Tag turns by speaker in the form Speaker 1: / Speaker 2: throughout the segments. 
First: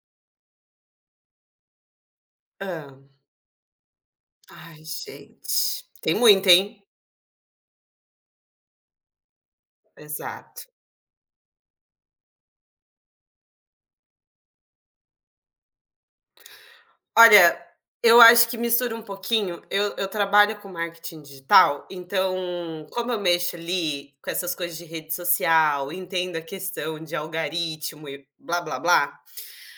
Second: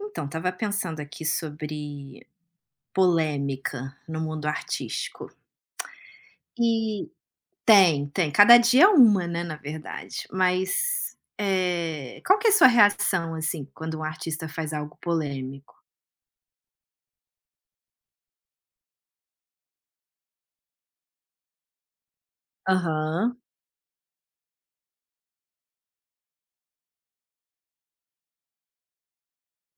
Speaker 1: Então, estava pensando aqui sobre
Speaker 2: Hã.
Speaker 1: polêmica no mundo
Speaker 2: Ai,
Speaker 1: artístico.
Speaker 2: gente, tem muita, hein.
Speaker 1: E tem, tem. Cada dia é uma, né, na verdade.
Speaker 2: Exato.
Speaker 1: Mas, qual que é a sua reação, assim, quando um artista faz algo polêmico?
Speaker 2: Olha, eu acho que mistura um pouquinho. Eu trabalho com marketing digital, então, como eu
Speaker 1: Aham,
Speaker 2: mexo ali com essas coisas de rede social, entendo a questão de algoritmo e blá blá blá.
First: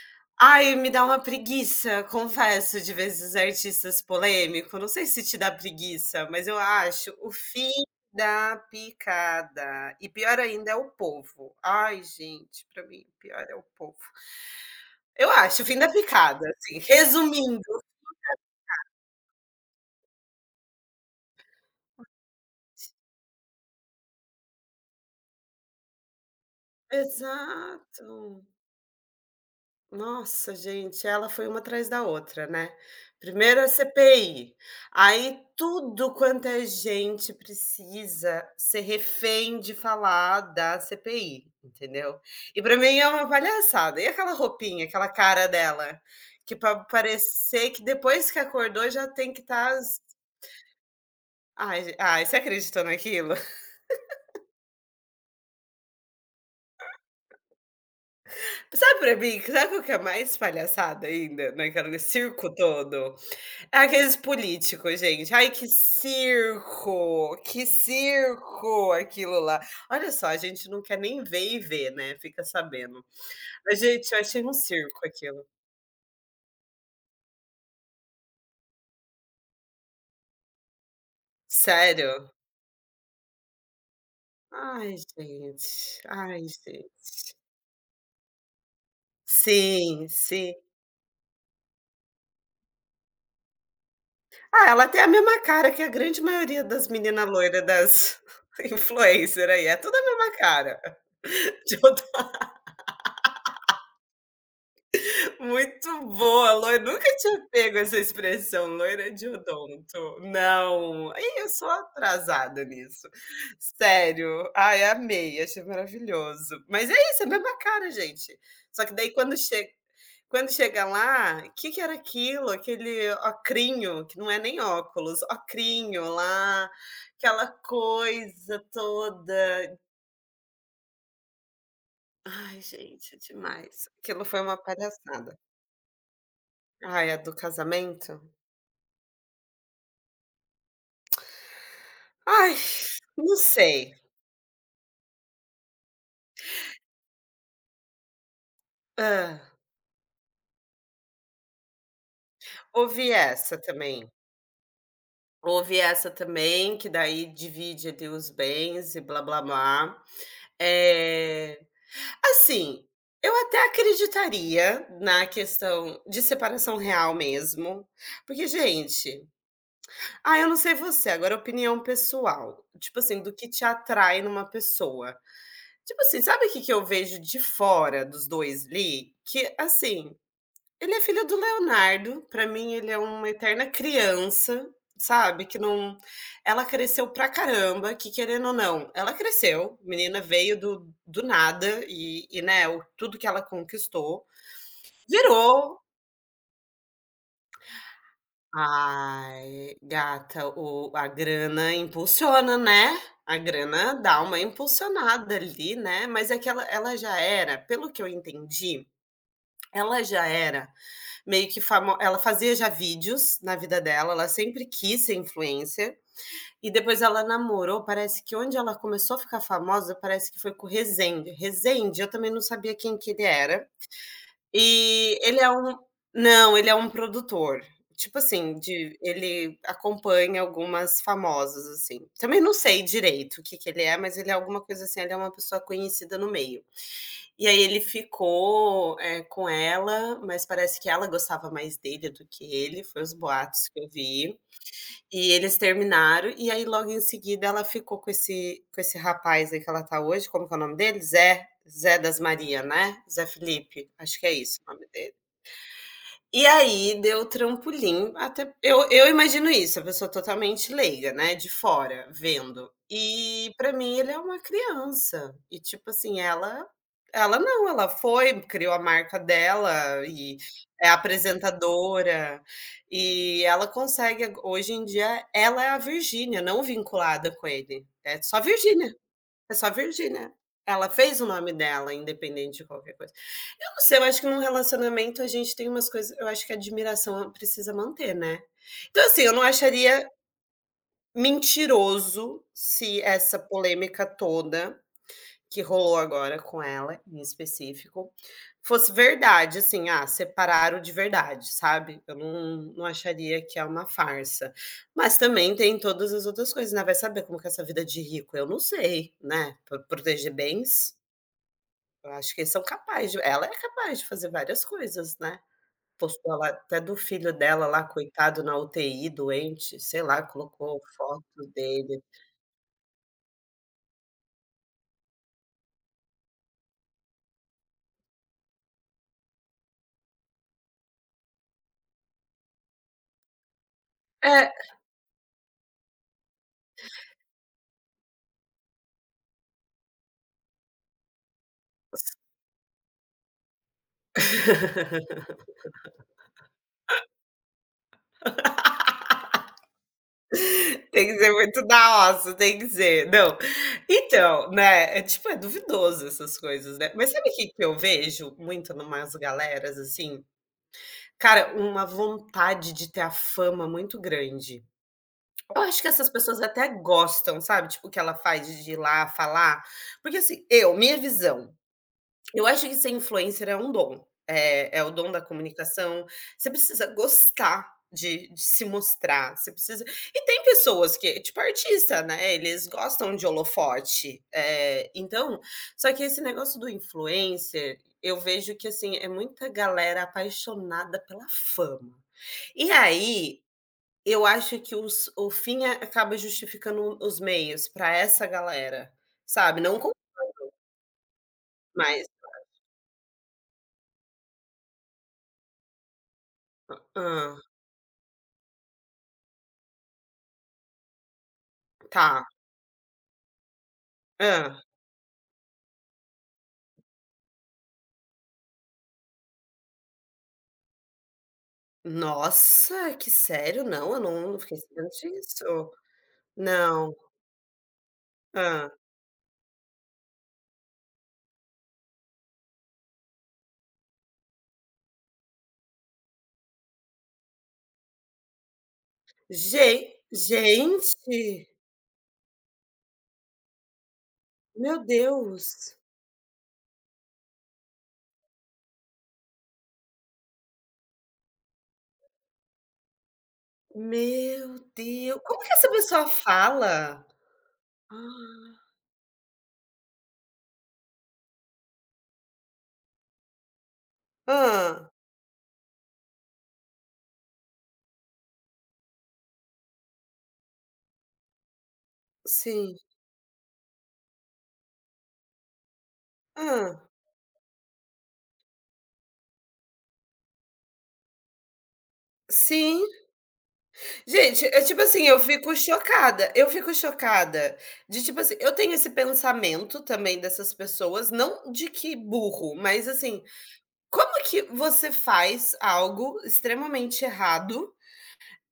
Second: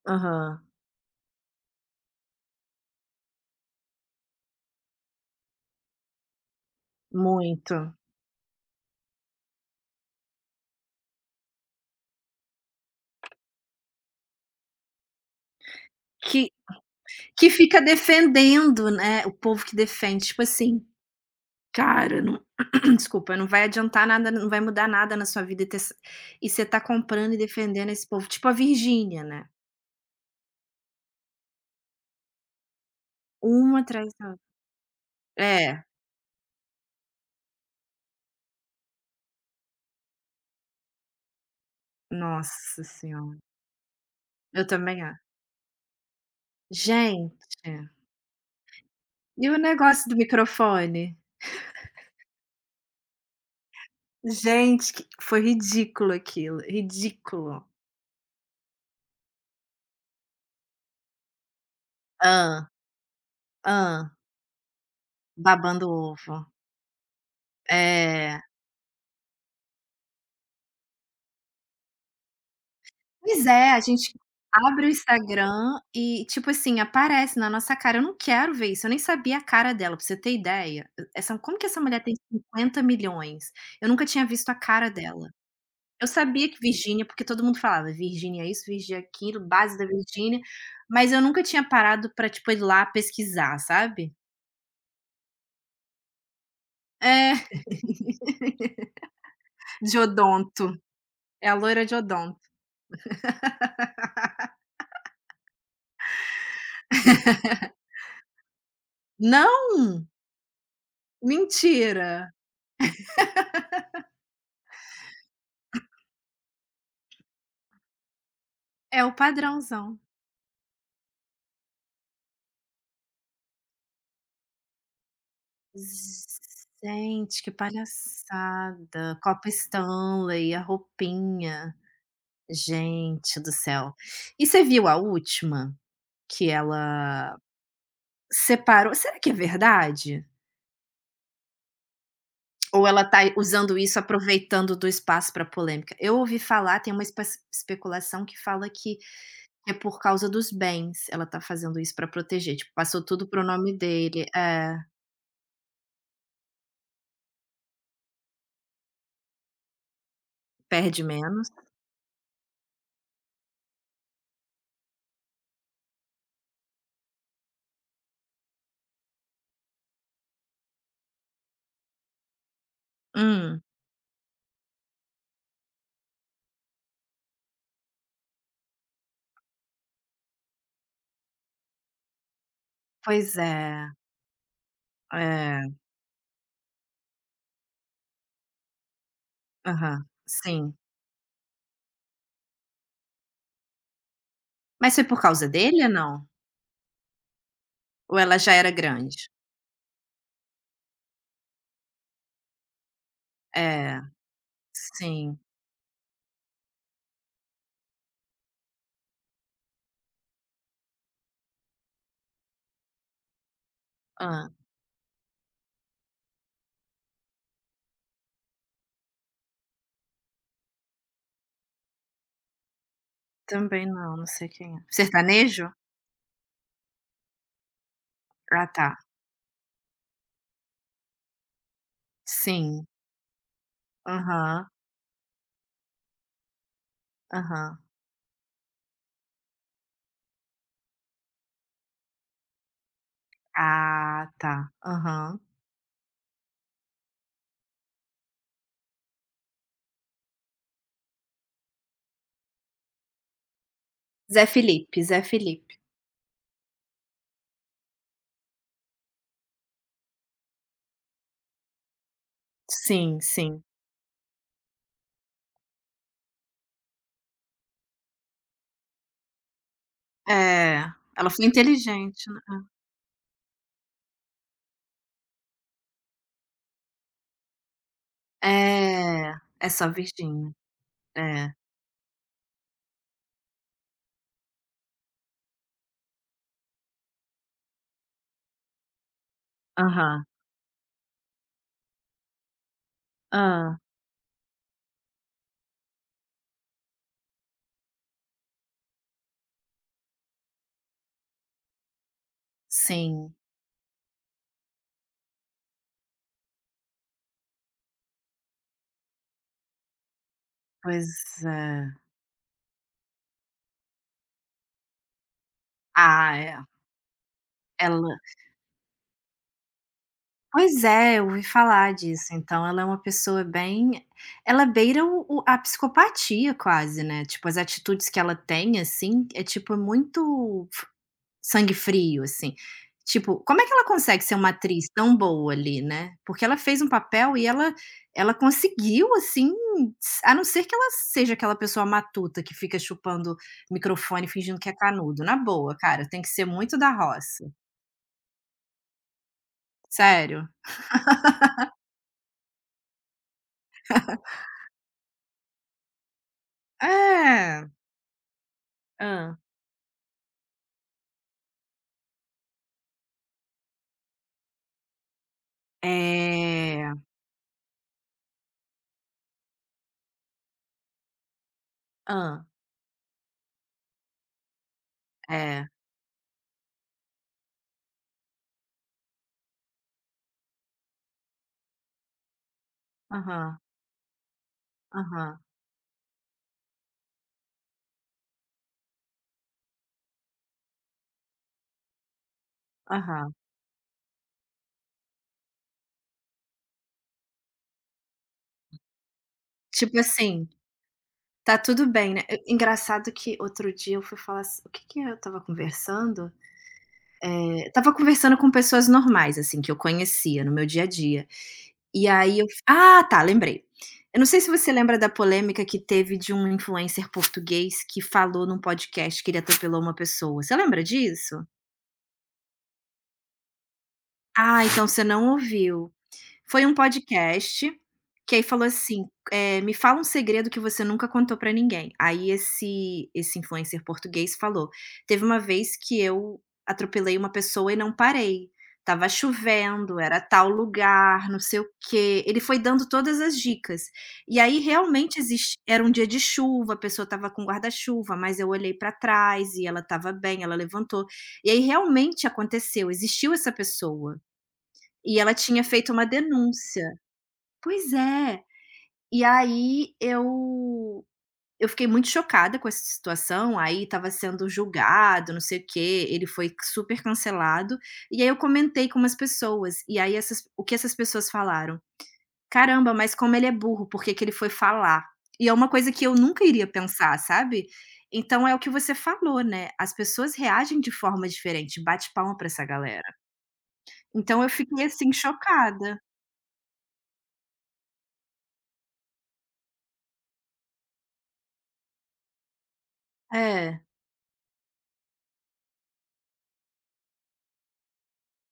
Speaker 1: aham.
Speaker 2: Ai, me dá uma preguiça, confesso, de vezes artistas polêmico, não sei se te dá preguiça, mas eu acho o fim
Speaker 1: Muito.
Speaker 2: da picada, e pior ainda é o povo. Ai, gente, pra mim pior é o povo. Eu acho o fim da picada,
Speaker 1: Que
Speaker 2: assim,
Speaker 1: que
Speaker 2: resumindo.
Speaker 1: fica defendendo, né, o povo que defende, tipo assim: "Cara, não" desculpa, "não vai adiantar nada, não vai mudar nada na sua vida E ter e você tá comprando e defendendo esse povo,
Speaker 2: Exato.
Speaker 1: tipo a Virgínia, né?
Speaker 2: Nossa, gente, ela foi uma atrás da outra, né. Primeiro a
Speaker 1: Uma atrás da outra.
Speaker 2: CPI, aí
Speaker 1: É,
Speaker 2: tudo quanto é gente precisa ser refém de falar da CPI, entendeu. E para
Speaker 1: nossa
Speaker 2: mim é uma
Speaker 1: senhora,
Speaker 2: palhaçada. E aquela
Speaker 1: eu
Speaker 2: roupinha,
Speaker 1: também
Speaker 2: aquela
Speaker 1: a
Speaker 2: cara dela, que para parecer que
Speaker 1: gente,
Speaker 2: depois que acordou já tem que
Speaker 1: e o
Speaker 2: estar. s
Speaker 1: negócio do microfone?
Speaker 2: ai ge ai, você acreditou naquilo?
Speaker 1: Gente, que foi ridículo aquilo, ridículo.
Speaker 2: Sabe, para mim, sabe o que é mais palhaçada ainda naquela nesse circo
Speaker 1: Hã,
Speaker 2: todo?
Speaker 1: hã,
Speaker 2: Aqueles políticos, gente. Ai, que
Speaker 1: babando ovo.
Speaker 2: circo! Que
Speaker 1: É,
Speaker 2: circo aquilo lá. Olha só, a gente não quer nem ver e ver, né, fica sabendo.
Speaker 1: pois é,
Speaker 2: Mas,
Speaker 1: a
Speaker 2: gente,
Speaker 1: gente
Speaker 2: eu achei um
Speaker 1: abre o
Speaker 2: circo aquilo.
Speaker 1: Instagram e, tipo assim, aparece na nossa cara, eu não quero ver isso, eu nem sabia a cara dela, pra você ter ideia, essa como que essa mulher tem
Speaker 2: Sério?
Speaker 1: 50 milhões? Eu nunca tinha visto a cara
Speaker 2: Ai,
Speaker 1: dela.
Speaker 2: gente.
Speaker 1: Eu
Speaker 2: Ai,
Speaker 1: sabia que Virgínia, porque
Speaker 2: gente.
Speaker 1: todo mundo falava: "Virgínia é isso, Virgínia é aquilo, base da
Speaker 2: Sim,
Speaker 1: Virgínia",
Speaker 2: sim.
Speaker 1: mas eu nunca tinha parado pra, tipo, ir lá pesquisar, sabe.
Speaker 2: Ah, ela tem a mesma cara que a grande maioria das meninas
Speaker 1: É,
Speaker 2: loiras das influencer aí, é tudo
Speaker 1: de
Speaker 2: a mesma
Speaker 1: odonto,
Speaker 2: cara.
Speaker 1: é a
Speaker 2: De
Speaker 1: loira de odonto.
Speaker 2: muito boa, loira nunca tinha pego essa expressão, loira de
Speaker 1: Não?
Speaker 2: odonto. Não, ih, eu sou
Speaker 1: Mentira!
Speaker 2: atrasada nisso. Sério, ai, amei, achei maravilhoso. Mas é isso, é a mesma cara, gente. Só que
Speaker 1: É
Speaker 2: daí
Speaker 1: o
Speaker 2: quando chega
Speaker 1: padrãozão.
Speaker 2: lá, o que que era aquilo? Aquele ocrinho, que não é nem óculos, ocrinho lá,
Speaker 1: Gente,
Speaker 2: aquela
Speaker 1: que
Speaker 2: coisa
Speaker 1: palhaçada, copo
Speaker 2: toda.
Speaker 1: Stanley, a roupinha.
Speaker 2: Ai, gente, é
Speaker 1: Gente do
Speaker 2: demais.
Speaker 1: céu.
Speaker 2: Aquilo foi
Speaker 1: E
Speaker 2: uma
Speaker 1: você viu a
Speaker 2: palhaçada.
Speaker 1: última que
Speaker 2: Ai, a do
Speaker 1: ela
Speaker 2: casamento?
Speaker 1: separou será que é verdade?
Speaker 2: Ai,
Speaker 1: Ou ela está
Speaker 2: não
Speaker 1: usando
Speaker 2: sei.
Speaker 1: isso, aproveitando do espaço para polêmica? Eu ouvi falar, tem uma especulação que fala que
Speaker 2: Hã.
Speaker 1: é por causa dos bens, ela está fazendo isso para proteger, tipo, passou
Speaker 2: Ouvi
Speaker 1: tudo pro
Speaker 2: essa
Speaker 1: nome
Speaker 2: também.
Speaker 1: dele. É,
Speaker 2: Ouvi essa também, que daí divide ali os bens e blá-blá-blá.
Speaker 1: perde menos.
Speaker 2: Eh, assim, eu até acreditaria na questão de separação real mesmo, porque, gente, ah, eu não sei você, agora opinião pessoal, tipo assim, do que
Speaker 1: Hum,
Speaker 2: te atrai numa pessoa. Tipo assim, sabe o que que eu vejo de fora dos 2 ali? Que, assim, ele é filho do Leonardo, pra mim ele é uma
Speaker 1: pois
Speaker 2: eterna
Speaker 1: é,
Speaker 2: criança, sabe, que
Speaker 1: é,
Speaker 2: não, ela cresceu pra caramba, que querendo ou não, ela cresceu,
Speaker 1: aham,
Speaker 2: menina veio
Speaker 1: sim.
Speaker 2: do nada e, né, o tudo que ela conquistou,
Speaker 1: Mas foi por causa
Speaker 2: virou.
Speaker 1: dele ou não? Ou ela já era grande?
Speaker 2: Ai, gata, o a grana impulsiona, né, a grana
Speaker 1: É,
Speaker 2: dá uma impulsionada
Speaker 1: sim.
Speaker 2: ali, né, mas é que ela já era, pelo que eu entendi, ela já era meio que famo ela fazia já vídeos na vida dela, ela
Speaker 1: Hã,
Speaker 2: sempre quis ser influencer, e depois ela namorou, parece que onde ela começou a ficar famosa, parece que foi com o Rezende. Rezende, eu também não sabia quem que ele era.
Speaker 1: também não, não sei quem é.
Speaker 2: E ele é
Speaker 1: Sertanejo?
Speaker 2: um não, ele é um produtor. Tipo assim,
Speaker 1: Ah, tá.
Speaker 2: de ele acompanha algumas famosas, assim. Também não sei
Speaker 1: Sim.
Speaker 2: direito o que que ele é, mas ele é alguma
Speaker 1: Aham,
Speaker 2: coisa assim, ele é uma pessoa conhecida no meio. E aí
Speaker 1: aham.
Speaker 2: ele ficou, eh, com ela, mas parece que ela gostava mais dele do que ele, foi os boatos que eu
Speaker 1: Ah,
Speaker 2: vi.
Speaker 1: tá.
Speaker 2: E
Speaker 1: Aham.
Speaker 2: eles terminaram, e aí logo em seguida ela ficou com esse rapaz aí que ela tá hoje, como que é o nome dele? Zé das Maria, né? Zé Felipe, acho que é
Speaker 1: Zé
Speaker 2: isso o nome
Speaker 1: Felipe,
Speaker 2: dele.
Speaker 1: Zé Felipe.
Speaker 2: E aí deu trampolim, até eu imagino isso, a pessoa totalmente leiga, né, de fora, vendo.
Speaker 1: Sim,
Speaker 2: E
Speaker 1: sim.
Speaker 2: pra mim ele é uma criança, e tipo assim, ela não, ela foi, criou a marca dela e
Speaker 1: É,
Speaker 2: é
Speaker 1: ela foi inteligente,
Speaker 2: apresentadora,
Speaker 1: né.
Speaker 2: e ela consegue, hoje em dia ela é a Virgínia, não vinculada com ele, é só Virgínia.
Speaker 1: É,
Speaker 2: É
Speaker 1: é
Speaker 2: só
Speaker 1: só
Speaker 2: Virgínia.
Speaker 1: Virgínia,
Speaker 2: Ela fez o nome
Speaker 1: é.
Speaker 2: dela, independente de qualquer coisa. Eu não sei, eu acho que num relacionamento a gente tem umas coisas, eu acho que a admiração precisa manter, né. Então, assim, eu não acharia
Speaker 1: Aham.
Speaker 2: mentiroso se essa
Speaker 1: Hã,
Speaker 2: polêmica toda que rolou agora com ela, em específico, fosse verdade, assim, ah, separaram de verdade, sabe? Eu não, não
Speaker 1: sim.
Speaker 2: acharia que é uma farsa. Mas também tem todas as outras coisas, né? Vai saber como que é essa vida de rico, eu não sei, né? Proteger bens,
Speaker 1: Pois é.
Speaker 2: eu acho que eles são capazes, ela é capaz de fazer várias coisas, né? Postou
Speaker 1: Ah,
Speaker 2: lá,
Speaker 1: é,
Speaker 2: até do filho dela lá,
Speaker 1: ela
Speaker 2: coitado, na UTI, doente, sei lá, colocou
Speaker 1: pois é,
Speaker 2: foto
Speaker 1: eu ouvi falar
Speaker 2: dele.
Speaker 1: disso, então ela é uma pessoa bem ela beira o a psicopatia quase, né, tipo, as atitudes que ela tem, assim, é tipo muito Sangue frio, assim. Tipo, como é que ela consegue ser uma
Speaker 2: É.
Speaker 1: atriz tão boa ali, né? Porque ela fez um papel e ela ela conseguiu, assim, s a não ser que ela seja aquela pessoa matuta que fica chupando microfone fingindo que é canudo, na boa, cara, tem que ser muito da roça, sério.
Speaker 2: Tem que ser muito da roça, tem que ser. Não, então, né, é tipo, é duvidoso essas coisas, né. Mas sabe o que que
Speaker 1: É.
Speaker 2: eu vejo muito numas
Speaker 1: Hã.
Speaker 2: galeras, assim? Cara, uma vontade de ter a fama muito grande. Eu acho que essas pessoas até
Speaker 1: É.
Speaker 2: gostam, sabe, tipo, o que ela faz de ir lá falar, porque, assim, eu, minha visão, eu
Speaker 1: Hã.
Speaker 2: acho que ser influencer é um dom, é é o dom da
Speaker 1: É.
Speaker 2: comunicação, você precisa gostar de se mostrar, você precisa e tem pessoas que tipo artista, né, eles gostam de
Speaker 1: Aham,
Speaker 2: holofote, eh,
Speaker 1: aham,
Speaker 2: então só que esse negócio do influencer, eu vejo que, assim, é muita galera apaixonada pela fama. E
Speaker 1: aham.
Speaker 2: aí, eu acho que os o fim a acaba justificando os meios para essa galera, sabe, não com
Speaker 1: Tipo assim, tá tudo
Speaker 2: mais
Speaker 1: bem, né. E engraçado que outro dia eu fui falar ass o que que é? Eu estava conversando?
Speaker 2: hã,
Speaker 1: Eu estava conversando com pessoas normais, assim, que eu conhecia no meu dia a dia. E
Speaker 2: tá.
Speaker 1: aí eu ah, tá, lembrei. Eu não sei se você lembra da polêmica que teve de um influencer português que falou num podcast que ele atropelou uma pessoa. Você lembra disso?
Speaker 2: Nossa, que sério? Não, eu não fiquei
Speaker 1: Ah, então
Speaker 2: sabendo
Speaker 1: você não
Speaker 2: disso.
Speaker 1: ouviu. Foi um
Speaker 2: Não.
Speaker 1: podcast, que aí falou
Speaker 2: Ah,
Speaker 1: assim, "Me fala um segredo que você nunca contou pra ninguém". Aí esse influencer português falou: "Teve uma vez que eu atropelei uma pessoa e não parei. Tava
Speaker 2: Gen
Speaker 1: chovendo, era tal
Speaker 2: gente,
Speaker 1: lugar, não sei o quê". Ele foi dando todas as dicas. E aí
Speaker 2: meu
Speaker 1: realmente existe
Speaker 2: Deus.
Speaker 1: era um dia de chuva, a pessoa estava com guarda-chuva, mas eu olhei pra trás e ela estava bem, ela levantou. E aí realmente aconteceu, existiu essa pessoa,
Speaker 2: Meu Deus,
Speaker 1: e ela
Speaker 2: como que
Speaker 1: tinha
Speaker 2: essa
Speaker 1: feito uma
Speaker 2: pessoa
Speaker 1: denúncia.
Speaker 2: fala?
Speaker 1: Pois é. E aí eu fiquei muito chocada com essa situação, aí estava sendo
Speaker 2: Ah,
Speaker 1: julgado, não sei o quê, ele foi super cancelado, e aí eu comentei com umas pessoas, e aí essas o que essas pessoas falaram:
Speaker 2: sim.
Speaker 1: "Caramba, mas como ele é burro, por que que ele foi falar?". E é uma coisa que eu nunca iria
Speaker 2: Ah,
Speaker 1: pensar, sabe. Então é o que você falou, né, as pessoas reagem de forma diferente, bate palma pra essa
Speaker 2: sim.
Speaker 1: galera. Então
Speaker 2: Gente,
Speaker 1: eu
Speaker 2: é tipo
Speaker 1: fiquei
Speaker 2: assim,
Speaker 1: assim chocada.
Speaker 2: eu fico chocada de tipo assim, eu tenho esse pensamento também dessas pessoas, não de que burro, mas assim,
Speaker 1: É,
Speaker 2: como que você faz algo extremamente errado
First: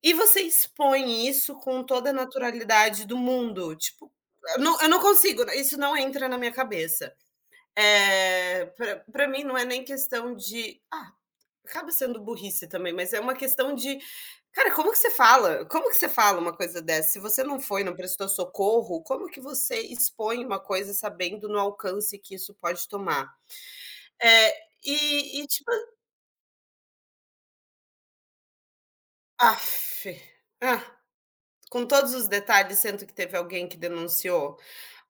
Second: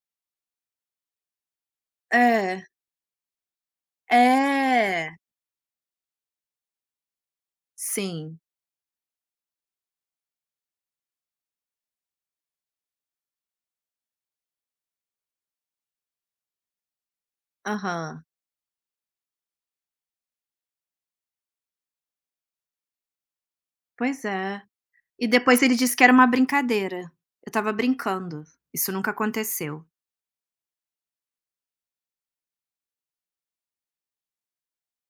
Speaker 2: e você expõe isso com toda a
Speaker 1: é,
Speaker 2: naturalidade do mundo? Tipo, eu não
Speaker 1: é,
Speaker 2: consigo, né, isso não entra na minha cabeça.
Speaker 1: sim.
Speaker 2: Pra mim não é nem questão de acaba sendo burrice também, mas é uma questão de, cara, como que você fala? Como que você fala uma coisa dessa? Se você não foi, não
Speaker 1: Aham.
Speaker 2: prestou socorro, como que você expõe uma coisa sabendo no alcance que isso pode tomar?
Speaker 1: Pois
Speaker 2: É,
Speaker 1: é. E
Speaker 2: e e
Speaker 1: depois
Speaker 2: tipo
Speaker 1: ele disse que era uma brincadeira. Eu estava brincando. Isso nunca aconteceu.
Speaker 2: aff, ah, com todos os detalhes, sendo que teve alguém que denunciou.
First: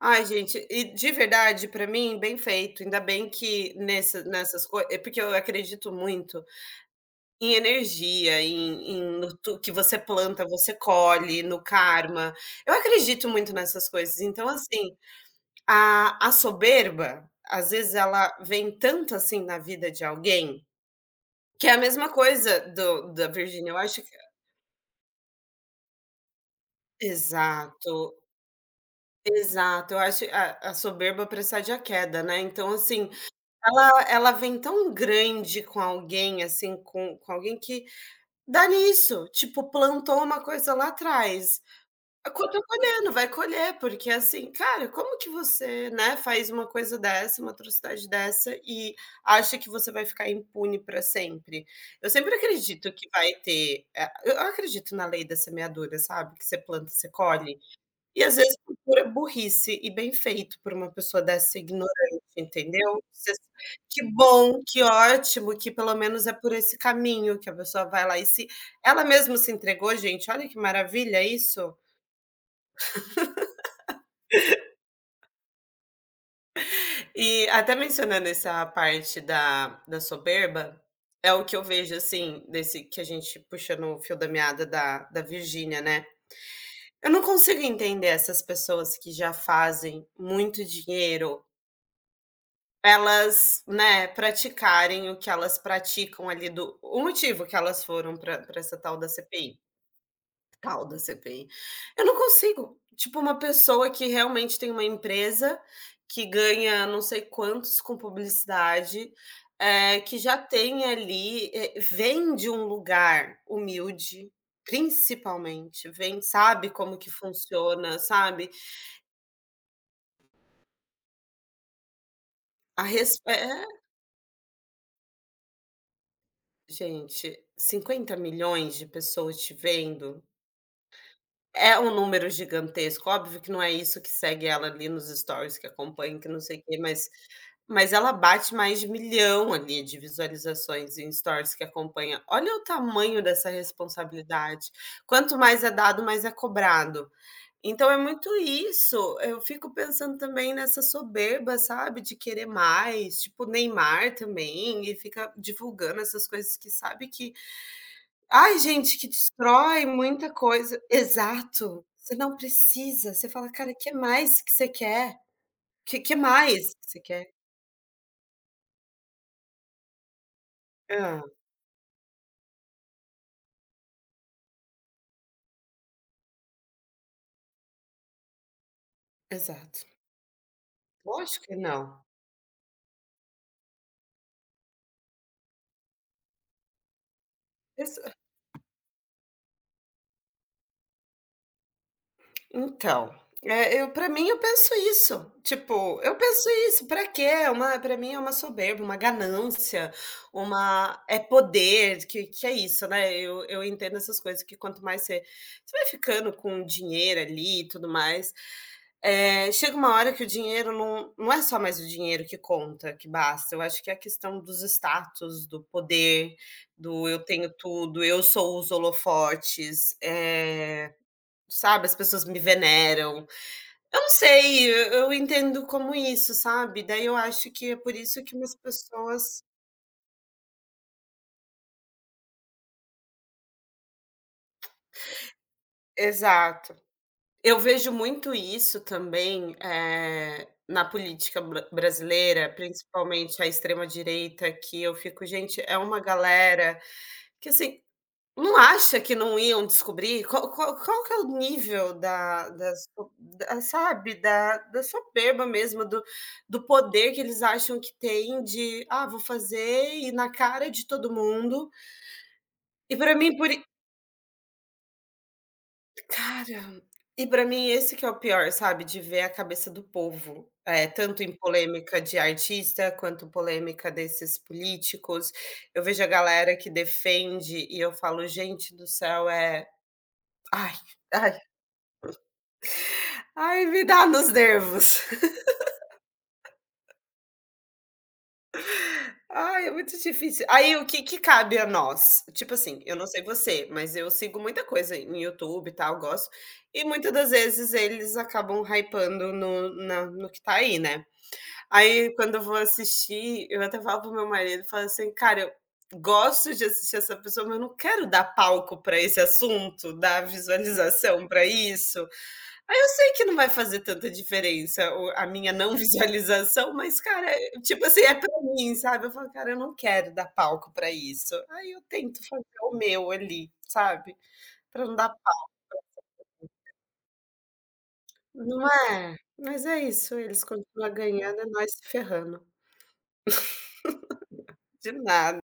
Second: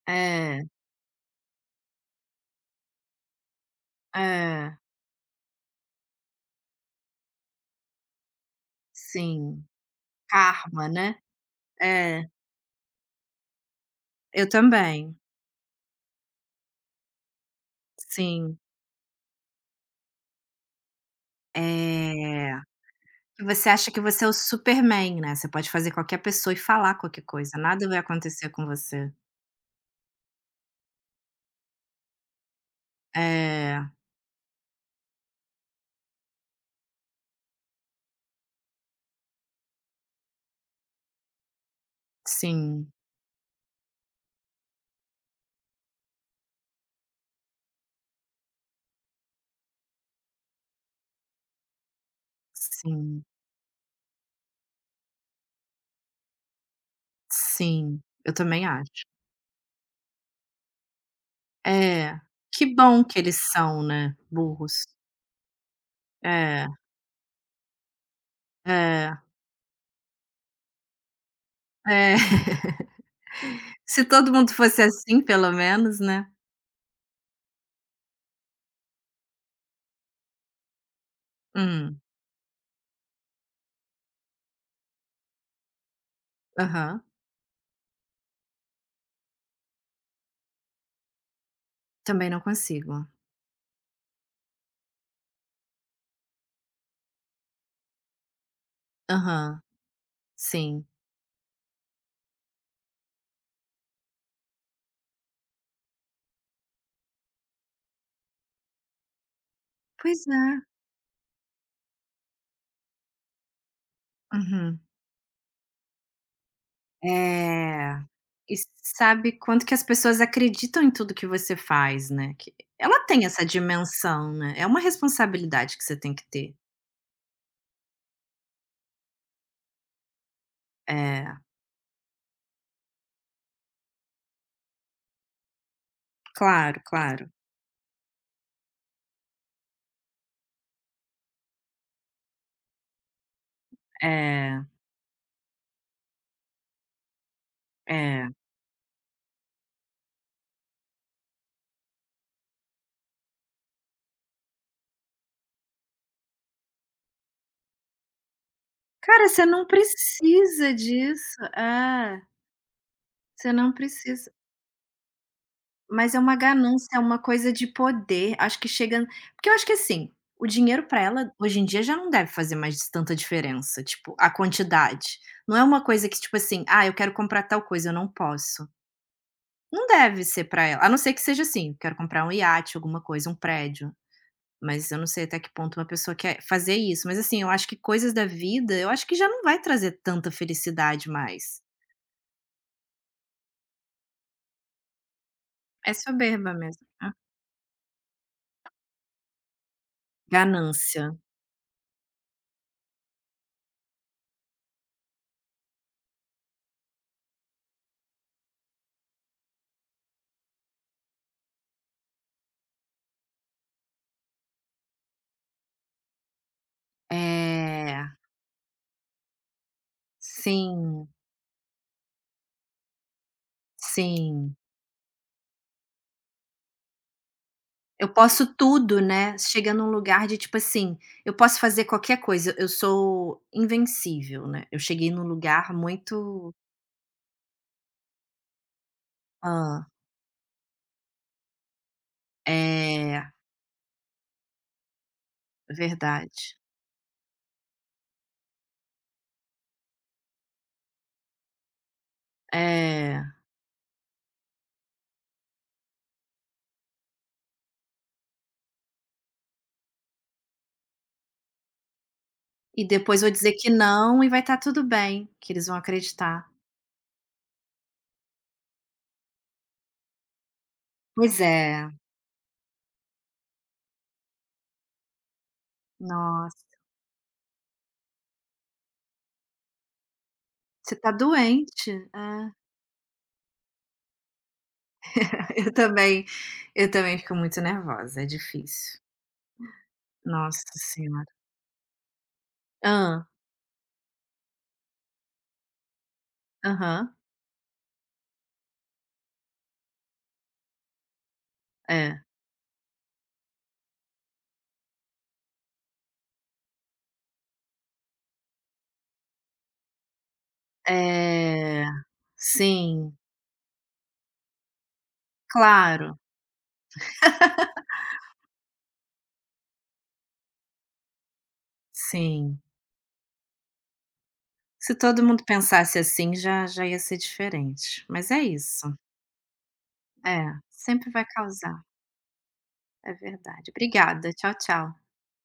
Speaker 2: Ai,
Speaker 1: É,
Speaker 2: gente, e de verdade, para mim, bem feito. Ainda bem que nesse nessas
Speaker 1: é.
Speaker 2: coisas porque eu acredito muito em energia, em no tu
Speaker 1: Sim.
Speaker 2: que você planta, você
Speaker 1: Karma, né.
Speaker 2: colhe, no
Speaker 1: É.
Speaker 2: karma. Eu acredito muito nessas coisas.
Speaker 1: Eu
Speaker 2: Então, assim,
Speaker 1: também.
Speaker 2: a soberba, às vezes, ela
Speaker 1: Sim.
Speaker 2: vem tanto assim na vida de alguém, que é a mesma coisa
Speaker 1: É.
Speaker 2: do da
Speaker 1: Você
Speaker 2: Virgínia. Eu
Speaker 1: acha que
Speaker 2: acho que
Speaker 1: você é o Superman, né, você pode fazer qualquer pessoa e falar qualquer coisa, nada vai
Speaker 2: exato.
Speaker 1: acontecer com você.
Speaker 2: Exato, eu acho a soberba precede a queda, né, então assim,
Speaker 1: É.
Speaker 2: ela vem tão grande com alguém, assim, com alguém que dá nisso, tipo, plantou uma coisa lá atrás, eu co tô
Speaker 1: Sim,
Speaker 2: colhendo, vai colher, porque assim, cara, como que você, né, faz uma coisa dessa, uma atrocidade dessa e acha que você vai ficar impune para sempre? Eu sempre acredito que
Speaker 1: sim,
Speaker 2: vai ter, eh, eu acredito na lei da semeadura, sabe, que você planta, você colhe.
Speaker 1: sim.
Speaker 2: E
Speaker 1: Eu
Speaker 2: às vezes
Speaker 1: também
Speaker 2: por
Speaker 1: acho.
Speaker 2: pura burrice, e bem feito por uma pessoa dessa ignorante,
Speaker 1: É. Que
Speaker 2: entendeu?
Speaker 1: bom que
Speaker 2: Você
Speaker 1: eles são,
Speaker 2: que
Speaker 1: né,
Speaker 2: bom, que
Speaker 1: burros.
Speaker 2: ótimo, que pelo menos é por
Speaker 1: É,
Speaker 2: esse caminho que a pessoa vai lá e se ela
Speaker 1: é.
Speaker 2: mesma se entregou, gente, olha que maravilha isso.
Speaker 1: É. Se todo mundo fosse assim, pelo menos, né.
Speaker 2: E até mencionando essa parte da soberba, é o que eu vejo,
Speaker 1: Hum.
Speaker 2: assim, desse que a gente puxa no fio da meada da Virgínia, né.
Speaker 1: Aham.
Speaker 2: Eu não consigo entender essas pessoas que já fazem muito dinheiro.
Speaker 1: Também não consigo.
Speaker 2: Elas, né, praticarem o que elas praticam ali do o motivo que elas foram para pra essa tal da CPI
Speaker 1: Aham. Sim.
Speaker 2: tal da CPI. Eu não consigo, tipo, uma pessoa que realmente tem uma empresa que ganha não sei quantos com publicidade, é que
Speaker 1: Pois
Speaker 2: já
Speaker 1: é.
Speaker 2: tem ali, eh, vem de um lugar humilde,
Speaker 1: Uhum.
Speaker 2: principalmente, vem sabe como que funciona,
Speaker 1: É.
Speaker 2: sabe,
Speaker 1: E sabe quanto que as pessoas acreditam em tudo que você faz, né, que
Speaker 2: a
Speaker 1: ela
Speaker 2: res
Speaker 1: tem
Speaker 2: é,
Speaker 1: essa dimensão, né, é uma responsabilidade que você tem que ter.
Speaker 2: gente, 50 milhões de pessoas te vendo.
Speaker 1: É.
Speaker 2: É um número gigantesco, óbvio que não é isso que segue ela ali nos stories, que acompanha, que não sei o quê,
Speaker 1: Claro, claro.
Speaker 2: mas ela bate mais de 1.000.000 ali de visualizações em stories que acompanha. Olha o tamanho dessa
Speaker 1: É,
Speaker 2: responsabilidade. Quanto mais é dado, mais é cobrado. Então é muito
Speaker 1: é.
Speaker 2: isso, eu fico pensando também nessa soberba, sabe, de querer mais, tipo Neymar também, e fica divulgando essas coisas que sabe que ai, gente, que
Speaker 1: Cara, você não
Speaker 2: destrói muita
Speaker 1: precisa
Speaker 2: coisa.
Speaker 1: disso.
Speaker 2: Exato. Você
Speaker 1: É.
Speaker 2: não precisa. Você fala:
Speaker 1: Você
Speaker 2: "Cara,
Speaker 1: não
Speaker 2: que
Speaker 1: precisa.
Speaker 2: mais que você quer?
Speaker 1: Mas
Speaker 2: Que
Speaker 1: é uma
Speaker 2: mais que
Speaker 1: ganância, é
Speaker 2: você
Speaker 1: uma
Speaker 2: quer?"
Speaker 1: coisa de poder, acho que chega porque eu acho que, assim, o dinheiro pra
Speaker 2: Ah,
Speaker 1: ela hoje em dia já não deve fazer mais tanta diferença, tipo, a quantidade. Não é uma coisa que, tipo assim: "Ah, eu quero comprar tal coisa, eu não posso".
Speaker 2: exato.
Speaker 1: Não deve ser pra ela, a não ser que seja
Speaker 2: Lógico que
Speaker 1: assim: "Quero
Speaker 2: não.
Speaker 1: comprar um iate, alguma coisa, um prédio", mas eu não sei até que ponto uma pessoa quer fazer isso. Mas, assim, eu acho que coisas
Speaker 2: Exa
Speaker 1: da vida, eu acho que já não vai trazer tanta felicidade mais.
Speaker 2: Então, eu para mim eu penso isso,
Speaker 1: É
Speaker 2: tipo, eu penso
Speaker 1: soberba
Speaker 2: isso,
Speaker 1: mesmo.
Speaker 2: para
Speaker 1: Né?
Speaker 2: quê? É uma para mim é uma soberba, uma ganância, uma
Speaker 1: Ganância.
Speaker 2: é poder, que é isso, né, eu entendo essas coisas que quanto mais você você vai ficando com dinheiro ali e tudo mais, eh, chega uma hora que o dinheiro não não é só mais o dinheiro que conta, que basta, eu acho que é a questão dos status, do poder, do eu tenho
Speaker 1: É,
Speaker 2: tudo, eu sou os holofotes, eh.
Speaker 1: sim.
Speaker 2: Sabe, as pessoas me veneram. Eu não
Speaker 1: Sim.
Speaker 2: sei, eu entendo como isso, sabe. Daí eu acho que é por
Speaker 1: Eu
Speaker 2: isso que umas
Speaker 1: posso tudo, né.
Speaker 2: pessoas
Speaker 1: Chega num lugar de, tipo assim, eu posso fazer qualquer coisa, eu sou invencível, né. Eu cheguei num lugar muito
Speaker 2: exato. Eu vejo muito isso também,
Speaker 1: ah
Speaker 2: eh, na política brasileira,
Speaker 1: É,
Speaker 2: principalmente a extrema direita, que eu fico: "Gente, é uma
Speaker 1: verdade.
Speaker 2: galera que assim". Não acha que não iam descobrir? Qual que é o nível da da so
Speaker 1: É.
Speaker 2: da sabe, da soberba mesmo, do poder que eles acham que têm de: "Ah, vou fazer", e na cara de todo mundo.
Speaker 1: E
Speaker 2: E pra
Speaker 1: depois
Speaker 2: mim
Speaker 1: vou
Speaker 2: por
Speaker 1: dizer
Speaker 2: i
Speaker 1: que não e vai estar tudo bem, que eles vão acreditar.
Speaker 2: cara, e pra mim esse que é o pior, sabe, de ver a cabeça do povo, é tanto em
Speaker 1: Pois é.
Speaker 2: polêmica de artista, quanto polêmica desses políticos. Eu vejo a galera
Speaker 1: Nossa,
Speaker 2: que defende e eu falo: "Gente do céu, é ai,
Speaker 1: você tá
Speaker 2: ai".
Speaker 1: doente. É.
Speaker 2: Ai, me dá nos nervos.
Speaker 1: Eu também, eu também fico muito nervosa, é difícil.
Speaker 2: Ai, é muito difícil.
Speaker 1: Nossa
Speaker 2: Aí, o que que
Speaker 1: senhora.
Speaker 2: cabe a nós? Tipo assim, eu não sei
Speaker 1: Ah.
Speaker 2: você, mas eu sigo muita coisa em YouTube e tal, gosto. E muitas
Speaker 1: Aham.
Speaker 2: das vezes eles acabam hypando no na no que tá aí, né. Aí,
Speaker 1: É.
Speaker 2: quando eu vou assistir, eu até falo pro meu marido, falo assim: "Cara, eu gosto de assistir essa pessoa, mas eu não quero dar palco pra esse assunto, dar visualização pra
Speaker 1: É,
Speaker 2: isso". Aí eu sei
Speaker 1: sim,
Speaker 2: que não vai fazer tanta diferença o a minha não
Speaker 1: claro,
Speaker 2: visualização, mas, cara, eh, tipo assim, é pra mim, sabe. Eu falo: "Cara, eu não quero dar palco pra isso". Aí eu tento fazer
Speaker 1: sim.
Speaker 2: o meu ali, sabe, pra não
Speaker 1: Se
Speaker 2: dar
Speaker 1: todo mundo
Speaker 2: palco.
Speaker 1: pensasse assim já ia ser diferente, mas é
Speaker 2: Não
Speaker 1: isso.
Speaker 2: é? Mas é isso, eles
Speaker 1: É,
Speaker 2: continuam
Speaker 1: sempre vai
Speaker 2: ganhando, e nós
Speaker 1: causar,
Speaker 2: se ferrando.
Speaker 1: é verdade. Obrigada, tchau,
Speaker 2: De
Speaker 1: tchau.
Speaker 2: nada.